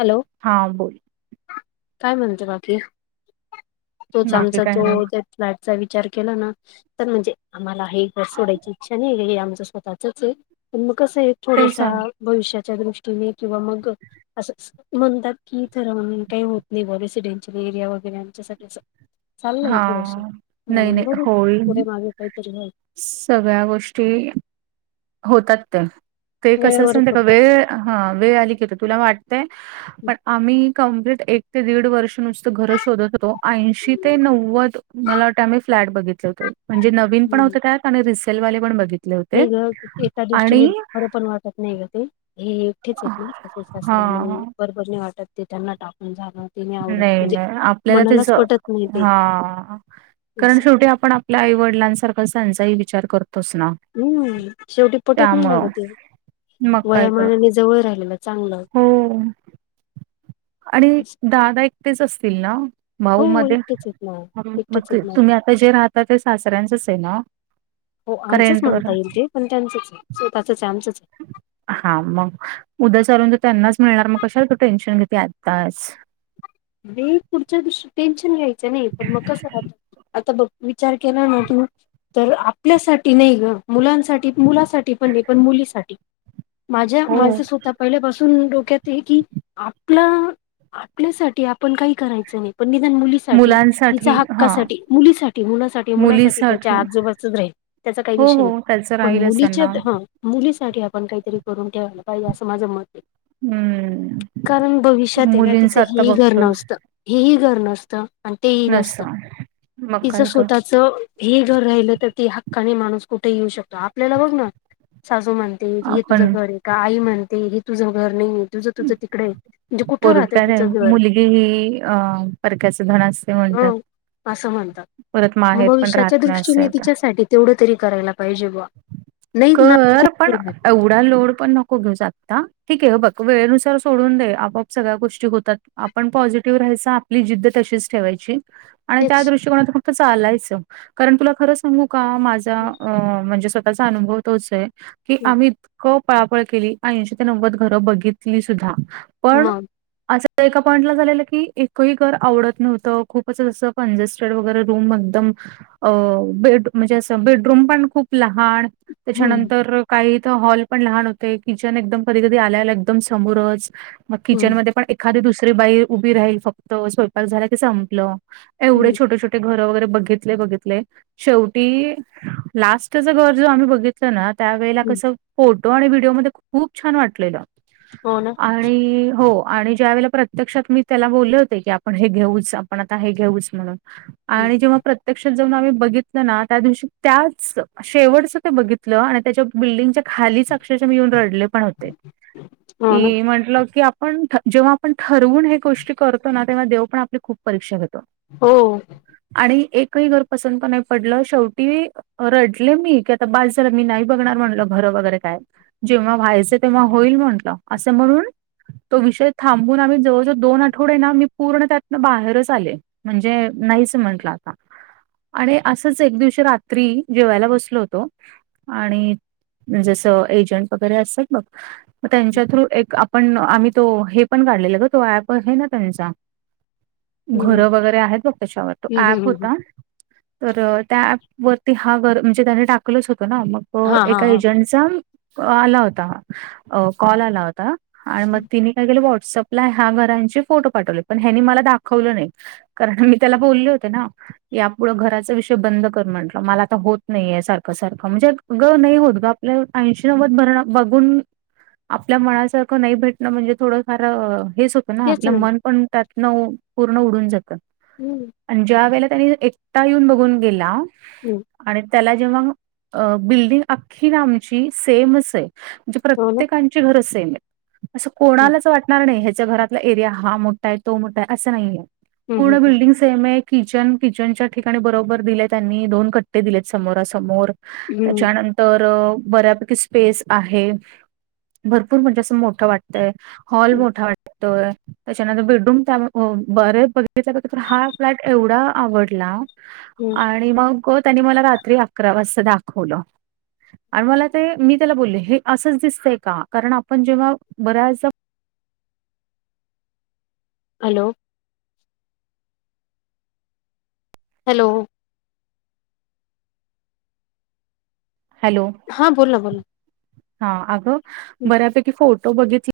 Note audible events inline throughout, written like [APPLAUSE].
Hello. हां बोल. काय म्हणते बाकी? तोच बाकी आमचा काही तो नाही फ्लॅटचा विचार केला ना. तर म्हणजे आम्हाला हे घर सोडायची इच्छा नाही, हे आमचं स्वतःचच आहे, पण मग कसं आहे ते थोडंसा सांग भविष्याच्या दृष्टीने किंवा मग असंच म्हणतात की ठरवून काही होत नाही, रेसिडेनशयल एरिया वगैरे आमच्यासाठी असं चाललंय हा थोडसं नाही म्हणून नाही बघू, पुढे होईल मागे काहीतरी व्हाय सगळ्या गोष्टी होतात त्या, ते कसं असतं वेळेवरच माहिती का होतात वेळ, हा वेळ आली की आता तुला वाटतंय पण आम्ही कंप्लीट एक ते दीड वर्ष नुसतं घर शोधत होतो, ऐंशी ते हम्म नव्वद मला वाटतं आम्ही फ्लॅट बघितले होते, म्हणजे नवीन पण होते त्यात आणि रिसेलवाले पण बघितले होते. नाही एका आणि दृष्टीने बरं पण वाटत नाही ग ते, हे एकटेच आहेत ना सास सासरे म्हणून हा बरोबर नाही वाटत ते त्यांना टाकून जाणं. ते आवडत नाही म्हणजे नाही आपल्याला त्याच मनालाच पटत नाही ते हा कारण असं शेवटी आपण आपल्या आईवडिलांसारखाच त्यांचाही विचार करतोच ना. हम्म, शेवटी पटत नाही ना त्यामुळं. ग ते. मग काय तर. वयामानाने जवळ राहिलेलं चांगलं. हो आणि असं. दादा एकटेच असतील ना भाऊ हो मध्ये? एकटेच आहेत ना मग एकटेच ते आहेत ना तुम्ही आता जे राहता ते सासऱ्यांचच आहे ना? हो का आमचंच रेंटवर? म्हणता येईल ते, पण त्यांचंच स्वतःच आहे आमचंच हा मग उद्या चालून तर त्यांनाच मिळणार, मग कशाला तू टेन्शन घेती आत्ताच. मी पुढच्या दृष्टी टेन्शन घ्यायचं नाही पण मग कसं राहत आता बघ विचार केला ना, तर आपल्यासाठी नाही ग मुलांसाठी मुलासाठी पण नाही, पण मुलीसाठी माझ्या हो. माझं स्वतः पहिल्यापासून डोक्यात आहे की आपलं आपल्यासा ठी आपण काही करायचं नाही, पण निदान मुली साठी तिच्या मुलांसाठी हां. हक्कासाठी मुलीसाठी, मुलासाठी मुलासाठी त्याच्या मुलीसाठी आजोबाचं राहील. त्याचा काही हो, विषय नाही, हो त्याचं पण राहीलच मुलीच्या त्यांना. हा मुलीसाठी आपण काहीतरी करून ठेवायला पाहिजे असं माझं मत आहे. हम्म. कारण भविष्यात आहे ना मुलींचं तिचं ही हे आत्ता ही घर बघतोय नसतं, हे ही घर नसतं आणि ते ही नसतं नसं मग तिचं काय तर स्वतः च हे घर राहिलं, तर ती हक्काने माणूस कुठे येऊ शकतो, आपल्याला बघ ना सासू म्हणते हे तुझं आपण घर आहे का? आई म्हणते हे तुझं घर नाही आहे, तुझं तुझं तिकडे आहे. म्हणजे कुठं राहते पोरगा ती? नाही मुलगी ही अ परक्याचं धन असते म्हणतात. अं असं म्हणतात. परत माहेर पण भविष्याच्या राहत नाही असं. दृष्टीने आहे. तिच्यासाठी तेवढं तरी करायला पाहिजे बा. कर, पण एवढा लोड पण न को घेऊस आता, ठीके हे बघ वेळेनुसार सोडून दे, आपोआप सगळ्या गोष्टी होतात. आपण पॉझिटिव्ह राहायचा, आपली जिद्द तशीच ठेवायची. आणि त्या तेच दृष्टीकोनात फक्त चालायचं कारण तुला खरं सांगू का माझा अ म्हणजे म्हणजे स्वतःचा अनुभव तोच ये की आम्ही क पळापळ केली ऐंशी ते नव्वद घरं बघितली सुद्धा पण मग असं एका पॉईंट ला झालेलं की एकही घर आवडत नव्हतं खूपच असं कंजेस्ट कन्स्टेड वगैरे रूम एकदम अ बेड म्हणजे अस बेडरूम पण खूप लहान हम्म त्याच्यानंतर काही इथ हॉल पण लहान होते किचन एकदम कधी कधी आल्या आल्या एकदम समोरच मग हम्म किचनमध्ये पण एखादी दुसरी बाई उभी राहील फक्त स्वयंपाक झाला ते संपलं. एवढे हम्म छोटे छोटे घर वगैरे बघितले बघितले शेवटी लास्ट स्ट च घर जो आम्ही बघितलं ना त्यावेेळेला हम्म कसं फोटो आणि व्हिडिओ मध्ये खूप छान वाटलेलं. हो ना आणि हो. आणि ज्या वेळेला प्रत्यक्षात मी त्याला बोलले होते की आपण हे घेऊच आपण आता हे घेऊच म्हणून. आणि जेव्हा प्रत्यक्षात जाऊन आम्ही बघितलं ना त्या दिवशी त्याच शेवटचं ते बघितलं आणि त्याच्या बिल्डिंगच्या खालीच अक्षरश मी येऊन रडले पण होते हो ना की म्हटल की पण जेव्हा आपण ठरवून हे गोष्टी करतो ना तेव्हा देव पण आपली खूप परीक्षा घेतो. हो. आणि एकही घर पसंत नाही पडलं शेवटी रड म्हटले मी की आता बास झाल मी नाही बघणार म्हणलं घरं वगैरे काय जेव्हा व्हायचं तेव्हा होईल म्हटलं असं म्हणून तो विषय थांबून आम्ही जवळजवळ दोन आठवडे ना मी पूर्ण त्यातन बाहेरच आले. म्हणजे नाही समजलं आता आणि असच एक दिवशी रात्री जेवायला बसलो होतो आणि जस एजंट वगैरे असतात बघ म त्यांच्या थ्रू एक आपण आम्ही तो हे पण काढलेला ग तो ऍप आहे ना त्यांचा हम्म घरं वगैरे आहेत बघ त्याच्यावर तो हं ऍप हं हं हं. होता, तर त्या ॲप वरती हा बर म्हणजे त्यानी टाकलंच होतं ना, मग हां हां एका हां. एजंट त्यांचा आला होता कॉल आला होता आणि मग तिनी काय झालं व्हॉट्सअपला ह्या घरांचे फोटो पाठवले पण ह्यानी मला दाखवलं नाही. कारण मी त्याला बोलले होते ना, की यापुढं घराचा विषय बंद कर म्हटलं मला होत नाहीेये सारखं सारखं म्हणजे ग नाही होत ग आपल्या ऐंशी नव्वद भरण बघून आपल्या मनासारखं नाही भेटणं म्हणजे थोडं फार हेच होत पण तेच आपलं ना. मन पण त्यातनं पूर्ण उडून जातं. हम्म आणि ज्या वेळेला त्यानी एकटा येऊन बघून गेला. हम्म आणि त्याला जेव्हा अ बिल्डिंग अख्खी ना आमची सेमच आहे. म्हणजे हो ना. प्रत्येकांची घर सेम ये, असं हं. कोणालाच वाटणार नाही ह्याच्या घरात एरिया हा मोठा आहे तो मोठा आहे असं नाहीये हं, पूर्ण हं, हं. बिल्डिंग सेम ये. किचन किचनच्या ठिकाणी बरोबर दिले त्यांनी दोन कट्टे दिलेत समोरासमोर हं, त्याच्यानं तर बऱ्यापैकी स्पेस आहे. भरपूर म्हणजे असं मोठं वाटत. वाटतय हॉल हं, मोठा वाटतोय. त्याच्यानंतर बेडरूम त्या बरये बघितल तर हा फ्लॅट एवढा आवडला. हं. आणि मग त्यानी मला रात्री अकरा वाजता दाखवलं. आणि मला ते मी त्याला बोलली हे असंच दिसतय का? कारण आपण जेव्हा बऱ्याचदा हॅलो. हॅलो. हॅलो. हां. बोल ना. बोल ना. हा. अगं हं. बऱ्यापैकी फोटो बघित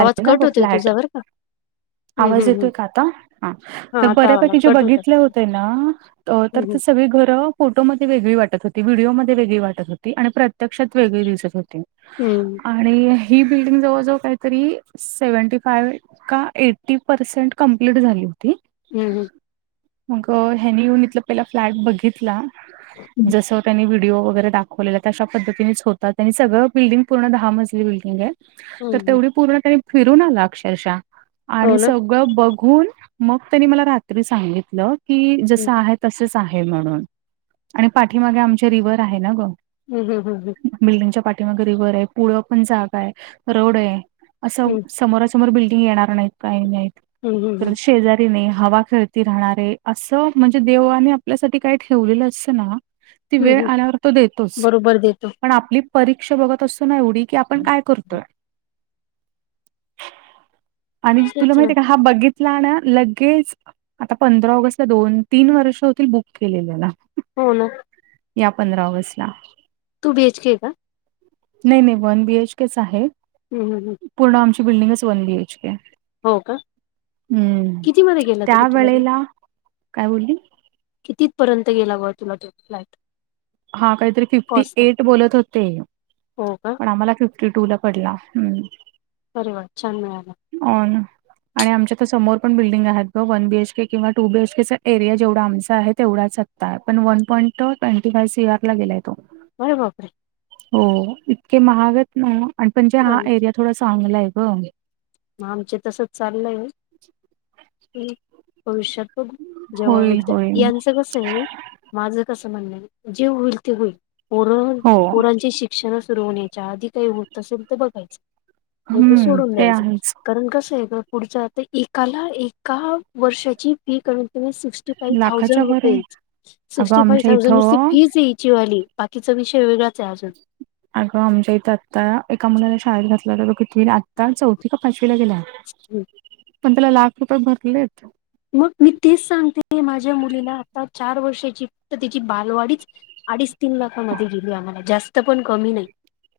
आवाज ना कट गं होतोय फ्लॅट. तुझा बरं का. हं, आवाज हं, येतोय हं. का आता? हा. हां, तर आता आला. बऱ्यापैकी जे कट होता. बघितल्या होते ना. तर हं, ते हं. सगळी घरं फोटोमध्ये वेगळी वाटत होती. व्हिडीओमध्ये वेगळी वाटत होती. आणि प्रत्यक्षात वेगळी दिसत होती. हं. आणि ही बिल्डिंग जवळजवळ का तरी सेव्हनटी फाय का एटी परसेंट कंप्लीट झाली होती. हम्. हम. मग ह्यानी येऊन इथलं पहिला फ्लॅट बघितला. हं. जस त्यानी व्हिडिओ वगैरे दाखव खलेलं तशा पद्धतीनेच होत. त्यां सगळं बिल्डिंग पूर्ण दहा मजली बिल्डिंग आहे. हं, तर हं. तेवढी पूर्ण त्यांनी फिरून आला अक्षरशः. हो आणि स ना. बघून मग त्यांनी मला रात्री सांगितलं की जस हं. आहे तस हे म्हणनून आणि पाठीमागे आमच्या रिव्हव आहे ना ग. हम हम हं हम बिल्डिंगच्या पाठी रिव्हर आहे अस पुढ पण जागा आहे रोड आहे अस समोरा हं. समोर समोर बिल्डिंग येणार नाहीत काही नाहीत. हम् हम हम. शेजारीने हवा खेळती राहणारे असं म्हणजे देवाने आपल्यासाठी काय ठेवलेलं असतं ना ती हं, वेळ हं. आल्यावर तो देतोच बरोबर देतो. पण आपली परीक्षा बघत असतो ना एवढी की आपण काय करतोय. आणि तुला तेच माहित ना. आहे का? हा बघितला ना लगेच आता पंधरा ऑगस्ट ला दोन तीन वर्ष होतील बुक केलेल्याला. हो. ना. या पंधरा ऑगस्ट ला. टू बी एच के आहे का नाही नाही वन बीएचके च आहे. हं हं हं पूर्ण आमची बिल्डिंगच वन बी एच के आहे. हो का? हम्म कितीमध्ये गेला तरी तुला त्यावेेळेला काय बोलली? किती पर्यंत गेला व तुला फ्लाट. हा काहीतरी फिफ्टी एट बोलत होते हो का? पण आम्हाला फिफ्टी फिफ्टी टू ला पडला. अरे वा छान मिळाला. हो ना आणि आमच्या तर समोर पन बिडिंग आहेत बघ वन बीएच के किंवा टू बीएच केचा एरिया जेवढ आमचा आहे तेवढाच पण one point twenty five CR ला गेलाय तो. बरं बप रे. हो इतके महागात ना आणि म्हणजे हा आम- एरिया थोडा चांगला आहे ग. मग आमच तसच चाललंय भविष्यात बघ जेव्हा हो होईल होईल यांचं कसं आहे माझं कस म्हणण जेव होईल ते होईल पोर हो पोरांचे शिक्षण सुरू होण्याच्या आधी काही होत असेल तर बघायचं. नाही तर हम्म सोडून ते देय. आहेच कारण कसं ग पुढच्यातून एकाला एका वर्षाची फी कमीत कमी सिक्टी फाइव लाखाच्या थोऊसँड वर आहे रुपीज, अगं सिक्टी फाइव आमच्या थोऊसँड नुसती इथं फी चे आहे, हीची वाली. बाकीचा विषय वेगळाच आहे अजून. अगं आमच्या इथं आता, एका मुलाला शाळेत घातला त आता चौथी का पाचवीला गेल्याय, पण त्याला लाख रुपये भरलेत. मग मी तेच सांगते, माझ्या मुलीला आता चार वर्षाची तर तीची बालवाडीच अडीच, तीन लाखामध्ये गेली आम्हाला जास्त पण कमी नाही.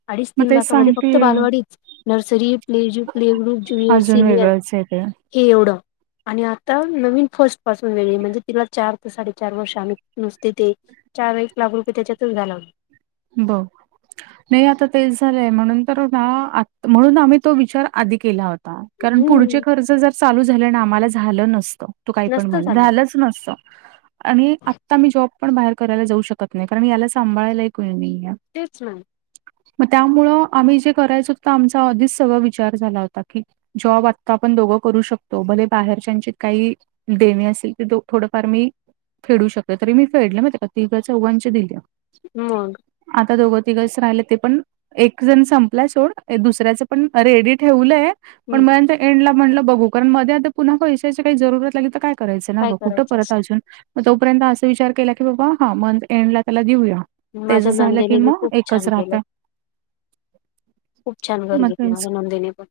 अडीच, मग तीन तेच लाखामध्ये फक्त सांगतेय बालवाडीच. Nursery playgroup, play group, junior, अजून सिनियर वेगळंच आहे ते हे एवढं आणि आ ता नवीन फर्स्ट पासून वेगळी म्हणजे तिला चार ते साडेचार वर्ष आम्ही नुसते ते चार, एक लाख रुपये त्याच्यातच घालवले. बघ. नाही आता तेच झालंय, म्हणून तर ना म्हणून आम्ही तो विचार आधी केला हो ता. कारण पुढचे हम्म खर्च जर चालू झाले ना, आम्हाला झालं नसतं तू काही पण नसत म्हण. झालं झा लाच नसत. आणि आता मी जॉब पण बाहेर करायला जाऊ शकत नाही, कारण याला सांभाळायला कोणी नाहीये. तेच ना. मग त्यामुळं आम्ही जे करायच होत, आमचा आधीच सगळा विचार झाला होता की जॉब आत्ता आपण दोघं करू शकतो. भले बाहेरच्याची काही देणी असेल तर, थोडंफार मी फेडू शकते. तरी मी फेडले माहितीय का तिघा, चौघांचे दिले. मग. आता दोघं, तिघचं राहिलेत, ते पण एक जण संपला सोड, दुसऱ्याच पण रेडी ठेवलंय. पण मंथ एंडला म्हणलं बघू, कारण मधे अधे पुन्हा पैशाची काही जरुरत लागली तर काय करायचं ना काय ग. कुठं करायचं परत अजून, मग तोपर्यंत असा विचार केला की, बाबा हा मंथ एंड ला त्याला देऊया. तेच माझ्या झालं की, नंदेने बी मग खूप एकच छान केलं राहतय. खूप छान घर मग घेतले तेच माझ्या नंदेने पण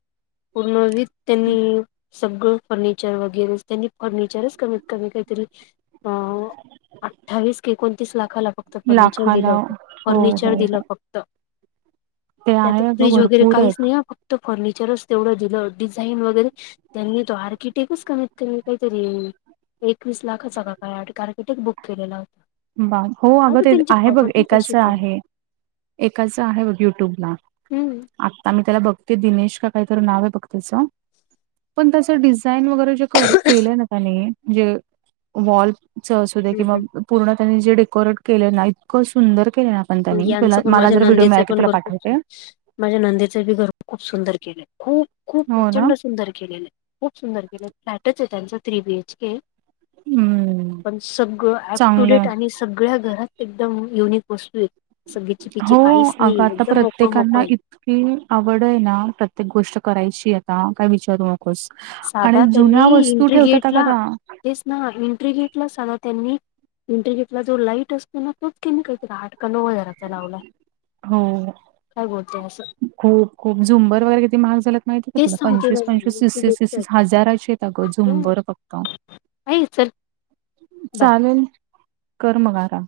पूर्ण विथ त्यांनी सगळं फर्निचर वगैरे, त्यांनी फर्निचरच कमीत कमी काहीतरी अं अठ्ठावीस क एकोणतीस लाखाला फक्त फर्निचर दिलं लाखाला हो होत. हो फर्निचर हो दिलं फक्त ते त्यात आहे अगं फ्रीज वगैरे भरपूर काहीच आहेत नाही हा. फक्त फर्निचरच तेवढं दिलं. डिझाईन वगैरे त्यांनी तो आर्किटेक्टच कमीत कमी काहीतरी एकवीस लाखच का काय? आर्किटेक्ट बुक केलेला. बा हो, अग आता त्यांची आहे बघ प्रॉपर्टी एकाचं तशीच आहे. एकाच आहे बघ, युट्यूबला. हम्म आता मी त्याला बघते दिनेश का य तरी नाव आहे बघ त्याचं पण त्याचं डिझाइन वगैरे केलय ना त्याने म्हणजे वॉलच असुदे हम् किंवा हम पूर्ण त्यांनी जे डेकोरेट केलय ना, इतकं सुंदर केलय ना. पण त्याने. तुला यांचं पण मला माझ्या जर व्हिडिओ नंदेचं मिळाला की, पण तुला घर पाठवते खूप हा. माझ्या नंदेच बी घर खूप सुंदर केलंय. खूप खूप हो ना प्रचंड सुंदर केलेलं आहे. खूप सुंदर केलंय. फ्लॅटच आहे त्यांचा थ्री बी एच के. हम्म पण सगळ अप टु चांगलंय डेट आणि सगळ्या घरात एकदम युनिक वस्तू आहेत. हो, अग आता मोकळ मोकळ प्रत्येकांना आहे कि आवड आहे ना, प्रत्येक गोष्ट करायची आता काय विचारू नका. आणि साधा जुन्या त्यांनी वस्तू एंट्री ठेवत्याता गेटला त्या तेच ना एंट्री घेतला सगळा त्यांनी. इंटरवटला जो लाईट असतो ना, तोच [UNINTELLIGIBLE] लावलाय काय बोलते असं हो खूप झुंबर वैगैरे किती महाग झाल्यात. माहिती आहे का तुला तेच सांगते ना पंचवीस, पंचवीस, तीस, तीस हजाराचे आहेत अग झुंबर फक्त काहिहि चल बाय चालेल, कर मग आराम.